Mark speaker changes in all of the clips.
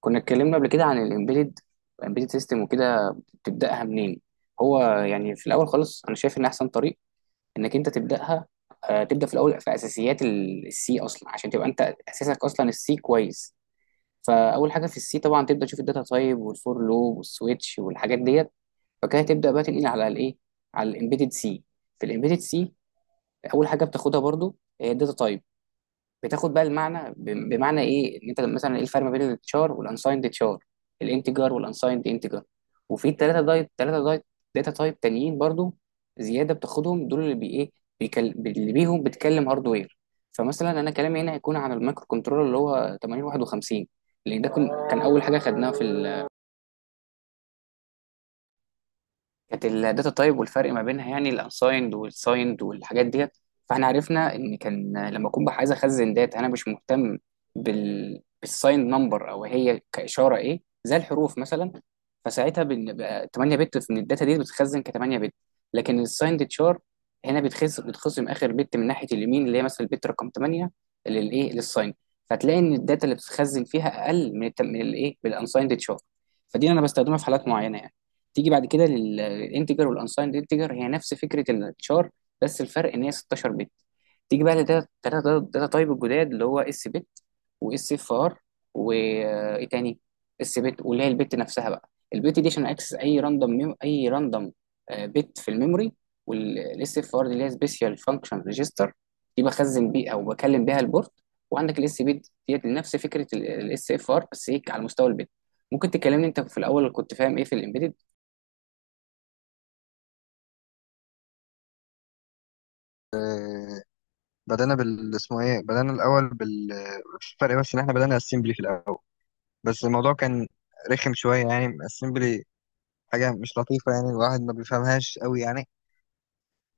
Speaker 1: كنا اتكلمنا قبل كده عن الامبيدد سيستم وكده. تبداها منين؟ هو يعني في الاول خالص انا شايف ان احسن طريق انك انت تبداها. تبدا في الاول في اساسيات السي اصلا عشان تبقى انت اساسك اصلا السي كويس. فاول حاجه في السي طبعا تبدا تشوف الداتا تايب والفور لوب والسويتش والحاجات ديت. فكده تبدا بقى تنقل على الايه، على الامبيدد سي. في الامبيدد سي اول حاجه بتاخدها برضو هي الداتا تايب. بتاخد بقى المعنى بمعنى ايه ان انت مثلا ايه الفرق ما بين التشار والانسايند تشار، الانتجر والانسايند انتجر. وفي الثلاثه دايت ثلاثه دايت داتا تايب تانيين برضو زياده بتاخدهم دول اللي بي ايه، اللي بيهم بتكلم هاردوير. فمثلا انا كلامي هنا هيكون عن المايكرو كنترولر اللي هو 8051، لان ده كان اول حاجه خدناها في، كانت الداتا تايب والفرق ما بينها يعني الانسايند والسايند والحاجات ديت. فاحنا عرفنا ان كان لما اكون بقى عايز اخزن داتا انا مش مهتم بالسايند نمبر او هي كاشاره ايه زي الحروف مثلا. فساعتها بقى 8 بت من الداتا دي بتتخزن ك 8 بت. لكن السايند تشار هنا بتخزن اخر بت من ناحيه اليمين اللي هي مثلا البت رقم 8 للايه للسايند. فتلاقي ان الداتا اللي بتتخزن فيها اقل من من الايه بالانسايند تشار. فدي انا بستخدمها في حالات معينه يعني. تيجي بعد كده للانتجر والانسايند انتجر، هي نفس فكره التشار بس الفرق ان هي 16 بت. تيجي بقى لداتا داتا داتا تايب الجداد اللي هو اس بت واس اف ار وايه تاني. اس بت واللي هي البت نفسها بقى، البت دي عشان اكسس اي راندوم بت في الميموري. والاس اف ار دي اللي هي سبيشال فانكشن ريجستر، دي بخزن بيه او بكلم بيها البورت. وعندك الاس بت ديت نفس فكره الاس اف ار بس هيك على مستوى البت. ممكن تكلمني انت في الاول كنت فاهم ايه في الامبيدد؟
Speaker 2: بدأنا بال، اسمه ايه بدأنا الأول بال. الفرق بس إن احنا بدأنا السيمبلي في الأول، بس الموضوع كان رخم شوية، يعني السيمبلي حاجة مش لطيفة، يعني الواحد ما بيفهمهاش قوي يعني.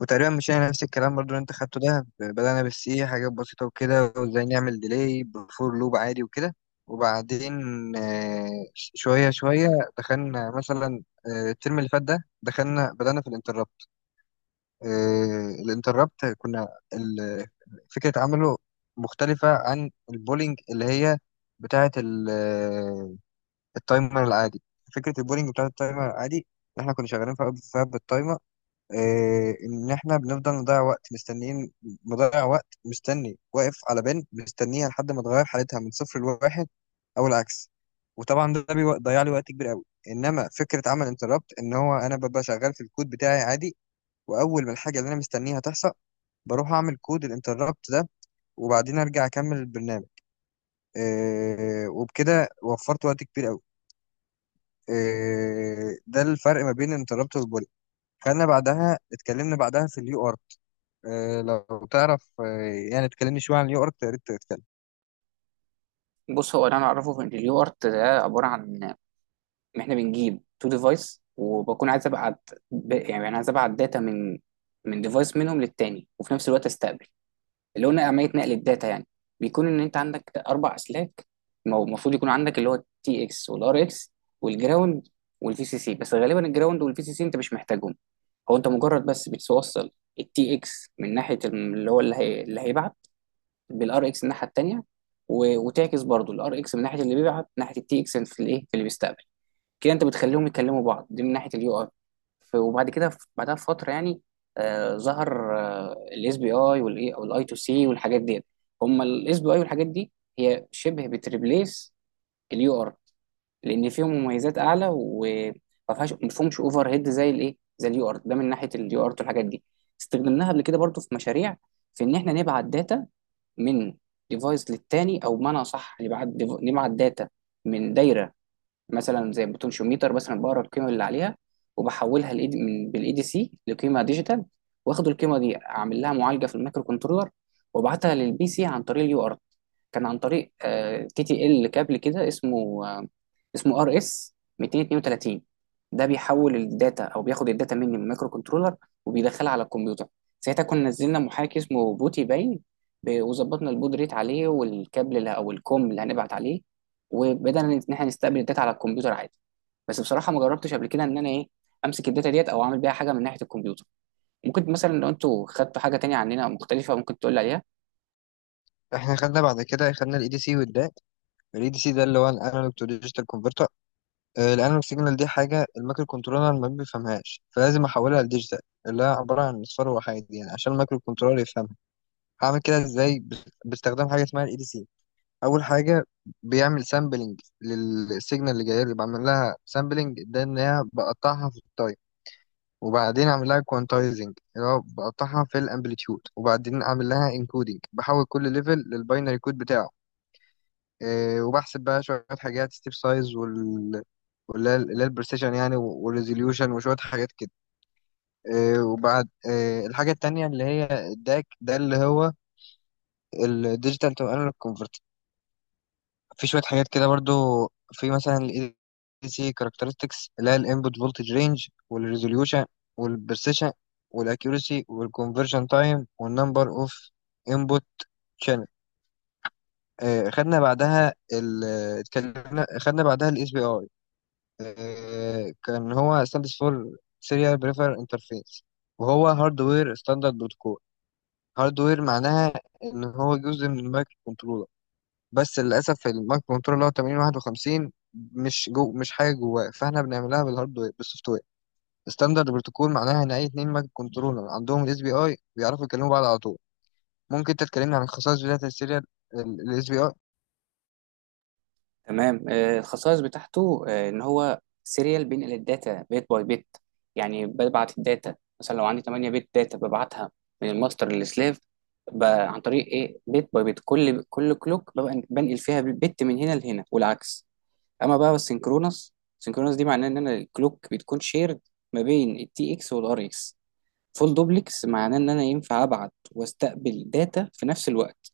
Speaker 2: وتقريبا مشينا نفس الكلام برضو اللي انت خدته ده، بدأنا بالسي حاجات بسيطة وكده، وازاي نعمل ديلي بفور لوب عادي وكده. وبعدين آه، شوية شوية دخلنا مثلا الترم اللي فات ده، دخلنا بدأنا في الانتربت. الانتربت كنا فكرة عمله مختلفة عن البولينج اللي هي بتاعة التايمر العادي. فكرة البولينج بتاعة التايمر العادي إن إحنا كنا شغالين فيها بالتايمر. إن إحنا بنفضل نضيع وقت مستنيين، مضيع وقت مستني واقف على بن مستنيها لحد ما تغير حالتها من صفر لواحد، أو العكس. وطبعا ده بيضيع لي وقت كبير قوي، انما فكره عمل انتربت ان هو انا ببقى شغال في الكود بتاعي عادي، واول ما الحاجه اللي انا مستنيها تحصل بروح اعمل كود الانتربت ده، وبعدين ارجع اكمل البرنامج. إيه وبكده وفرت وقت كبير قوي. إيه ده الفرق ما بين الانتربت والبولي. خلينا بعدها، اتكلمنا بعدها في اليو ار. إيه لو تعرف إيه يعني، اتكلمني شويه عن اليو ار يا ريت تتكلم.
Speaker 1: بص هو اللي انا اعرفه في ان اليو ارت ده عباره عن ان احنا بنجيب تو ديفايس وبكون عايز ابعت يعني انا عايز ابعت داتا من ديفايس منهم للتاني وفي نفس الوقت استقبل. اللي هو عمليه نقل الداتا يعني بيكون ان انت عندك اربع اسلاك. المفروض يكون عندك اللي هو التي اكس والار اكس والجراوند والفي سي سي، بس غالبا الجراوند والفي سي سي انت مش محتاجهم. هو انت مجرد بس بتوصل التي اكس من ناحيه اللي هو اللي هيبعت بالار اكس الناحيه التانيه. وتعكس برضو الار اكس من ناحيه اللي بيبعت ناحيه التي اكس في الايه في اللي بيستقبل. كده انت بتخليهم يكلموا بعض، دي من ناحيه اليو اي. وبعد كده بعدها بفتره يعني ظهر الاس بي اي والاي او الاي تو سي والحاجات ديت. هم الاس بي اي والحاجات دي هي شبه بتريبليس اليو ار، لان فيهم مميزات اعلى وما فيهاش ما فيهمش اوفر هيد زي الايه زي اليو ارت ده. من ناحيه اليو ارت والحاجات دي استخدمناها قبل كده برضو في مشاريع، في ان احنا نبعت داتا من ديفايس للتاني، او بمعنى اصح نبعت نبعت داتا من دايره مثلا زي بوتنشيوميتر. مثلا بقرا القيمه اللي عليها وبحولها من بالاي دي سي لقيمه ديجيتال. واخد القيمه دي اعمل لها معالجه في المايكرو كنترولر وابعتها للبي سي عن طريق اليو ارت. كان عن طريق كي تي ال كابل كده اسمه، اسمه ار اس 232. ده بيحول الداتا او بياخد الداتا مني من المايكرو كنترولر وبيدخلها على الكمبيوتر. ساعتها كنا نزلنا محاكي اسمه بوتي باين، وظبطنا البود ريت عليه والكابل او الكوم اللي هنبعت عليه. وبدأنا ان احنا نستقبل الداتا على الكمبيوتر عادي. بس بصراحه ما جربتش قبل كده ان انا ايه امسك الداتا ديت او اعمل بيها حاجه من ناحيه الكمبيوتر. ممكن مثلا لو انتوا خدتوا حاجه تانية عننا مختلفه ممكن تقول لي عليها.
Speaker 2: احنا خدنا بعد كده، خدنا الاي دي سي والداك. الاي دي سي ده اللي هو الانالوج تو ديجيتال كونفرتر. الانالوج سيجنال دي حاجه المايكرو كنترولر ما بيفهمهاش، فلازم احولها لديجيتال اللي هي عباره عن اصفار وحيد، يعني عشان المايكرو كنترولر يفهم. هعمل كده ازاي؟ باستخدام حاجه اسمها الاي دي سي. اول حاجه بيعمل سامبلنج للسيجنال اللي جايه لي، بعمل لها سامبلنج ده ان هي بقطعها في التايم، وبعدين اعمل لها كوانتايزنج اللي هو بقطعها في الامبليتيود، وبعدين اعمل لها انكودنج بحول كل ليفل للباينري كود بتاعه. إيه وبحسب بقى شويه حاجات، ستيب سايز واللي هي اللي هي البرسيشن يعني، والريزوليوشن وشويه حاجات كده. إيه وبعد إيه الحاجه التانيه اللي هي الداك ده اللي هو الديجيتال تو انالوج. في شوية حاجات كده برضو، في مثلا ال ADC characteristics اللي هي ال input voltage range، وال resolution، وال precision، وال accuracy، وال conversion time، وال number of input channel. خدنا بعدها اتكلمنا خدنا بعدها ال SPI. كان هو stands for serial prefer interface، وهو hardware standard protocol. hardware معناها ان هو جزء من المايكرو كنترول، بس للاسف المايكرو كنترول اللي هو 8051 مش جو، مش حاجه جواه، فاحنا بنعملها بالسوفت وير. ستاندرد بروتوكول معناها ان اي اتنين مايكرو كنترولر عندهم الاس بي اي بيعرفوا يكلموا بعض على طول. ممكن انت تكلمني عن خصائص بدايه السيريال الاس بي اي؟
Speaker 1: تمام. الخصائص بتاعته ان هو سيريال بينقل الداتا بيت باي بيت. يعني ببعت الداتا مثلا لو عندي 8 بيت داتا ببعتها من الماستر للسلاف عن طريق ايه بيت باي بيت. كل كلوك ببقى بنقل فيها بيت من هنا لهنا والعكس. اما بقى السynchronous، دي معناه ان انا الكلوك بتكون شيرد ما بين التي اكس والار اكس. فول دوبلكس معناه ان انا ينفع ابعت واستقبل داتا في نفس الوقت.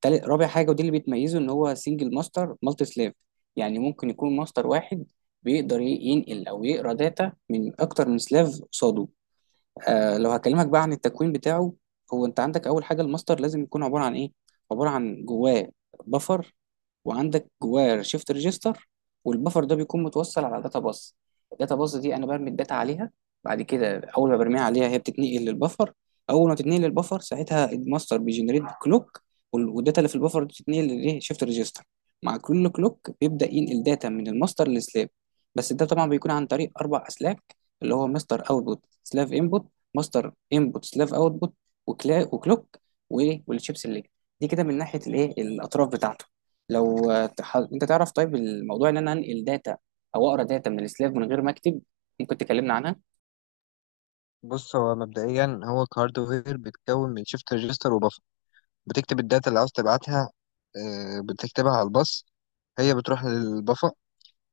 Speaker 1: تالت رابع حاجه ودي اللي بتميزه ان هو سنجل ماستر مالتي سلاف، يعني ممكن يكون ماستر واحد بيقدر ينقل او يقرا داتا من اكتر من سلاف قصاده. لو هكلمك بقى عن التكوين بتاعه، هو انت عندك اول حاجه الماستر لازم يكون عباره عن ايه. عباره عن جواه بفر، وعندك جواه شيفت ريجستر، والبفر ده بيكون متوصل على داتا باص. الداتا باص دي انا برمي الداتا عليها. بعد كده اول ما برميها عليها هي بتتنقل للبفر. اول ما تتنقل للبفر ساعتها الماستر بيجنريت كلوك، والداتا اللي في البفر دي بتتنقل للايه شيفت ريجستر. مع كل كلوك بيبدا ينقل داتا من الماستر للسلاب. بس ده طبعا بيكون عن طريق اربع اسلاك، اللي هو ماستر اوتبوت سلاف انبوت، ماستر انبوت سلاف اوتبوت، وكلوك، وايه والشيب سيلكت. دي كده من ناحيه الايه الاطراف بتاعته. لو انت تعرف طيب الموضوع ان انا انقل داتا او اقرا داتا من السلاف من غير ما اكتب، ممكن تكلمنا عنها.
Speaker 2: بص هو مبدئيا هو كهاردوير بيتكون من شيفت ريجستر وبفر. بتكتب الداتا اللي عاوز تبعتها، بتكتبها على الباص، هي بتروح للبفر،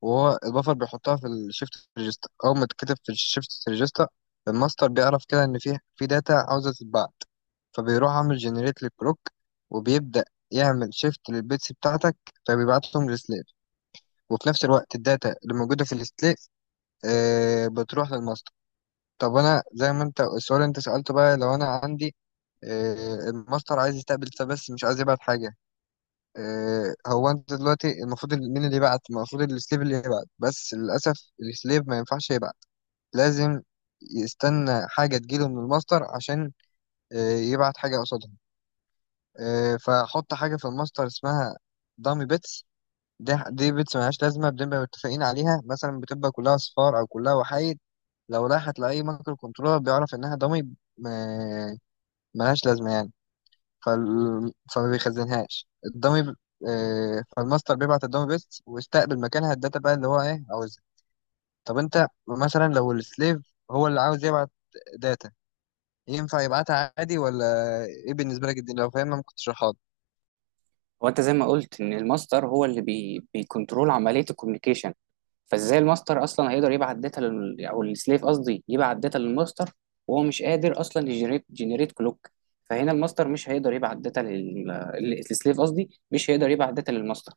Speaker 2: وهو البفر بيحطها في الشيفت ريجستا. اول ما تتكتب في الشيفت ريجستا الماستر بيعرف كده ان في داتا عاوزه تتبعت، فبيروح عامل جنريت للكلوك، وبيبدأ يعمل شيفت للبيتس بتاعتك، فبيبعتهم للسليف. وفي نفس الوقت الداتا اللي موجودة في السليف آه بتروح للماستر. طب انا زي ما انت السؤال اللي انت سألته بقى، لو انا عندي آه الماستر عايز يستقبل بس مش عايز يبعت حاجة. هو انت دلوقتي المفروض مين اللي يبعت؟ المفروض السليب اللي يبعت، بس للاسف السليب ما ينفعش يبعت. لازم يستنى حاجه تجيله من الماستر عشان يبعت حاجه قصادها. فحط حاجه في الماستر اسمها دامي بيتس. ده دي بيتس ملهاش لازمه، بنبقى متفقين عليها مثلا بتبقى كلها صفار او كلها وحايد. لو راحت لاي مايكرو كنترولر بيعرف انها دامي، آه، ملهاش لازمه يعني. فما بيخزنهاش الدمي فالماستر بيبعت الدمي بيست ويستقبل مكانها الداتا بقى اللي هو ايه عاوزها. طب انت مثلا لو السليف هو اللي عاوز يبعت داتا، ينفع يبعتها عادي ولا ايه؟ بالنسبة لك دي لو فاهمها ممكن تشرحها لي.
Speaker 1: هو انت زي ما قلت ان الماستر هو اللي بيكنترول عمليه الكوميونيكيشن. فازاي الماستر اصلا هيقدر يبعت داتا او السليف قصدي يبعت داتا للماستر وهو مش قادر اصلا يجنريت كلوك. فهنا الماستر مش هيقدر يبعت داتا للسليف قصدي مش هيقدر يبعت داتا للماستر.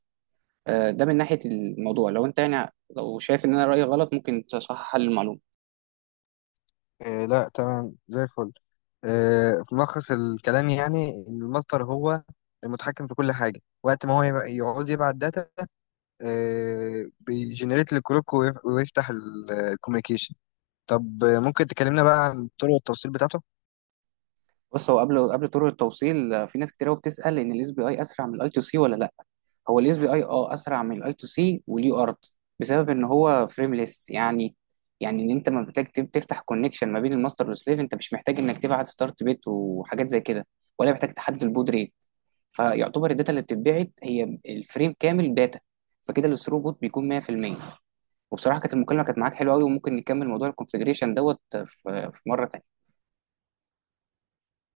Speaker 1: ده من ناحيه الموضوع لو انت يعني لو شايف ان انا رايي غلط ممكن تصحح لي المعلومه.
Speaker 2: لا تمام زي الفل. في ملخص الكلام يعني ان الماستر هو المتحكم في كل حاجة، وقت ما هو يعوز يبعت داتا، بيجنريت الكروك ويفتح الكوميونيكيشن. طب ممكن تكلمنا بقى عن طرق التوصيل بتاعته؟
Speaker 1: بص هو قبل طرق التوصيل في ناس كتير قوي بتسال ان الاس بي اي اسرع من الاي تو سي ولا لا. هو الاس بي اي اسرع من الاي تو سي وليه ارض بسبب ان هو فريمليس يعني. يعني ان انت ما محتاج تفتح كونكشن ما بين الماستر والسليف، انت مش محتاج انك تبعت ستارت بيت وحاجات زي كده، ولا محتاج تحدد البود ريت. فيعتبر الداتا اللي بتتبعت هي الفريم كامل داتا. فكده الثروبوت بيكون 100%. وبصراحه كانت المكالمه كانت معاك حلوه قوي، وممكن نكمل موضوع الكونفجريشن دوت في مره تانيه.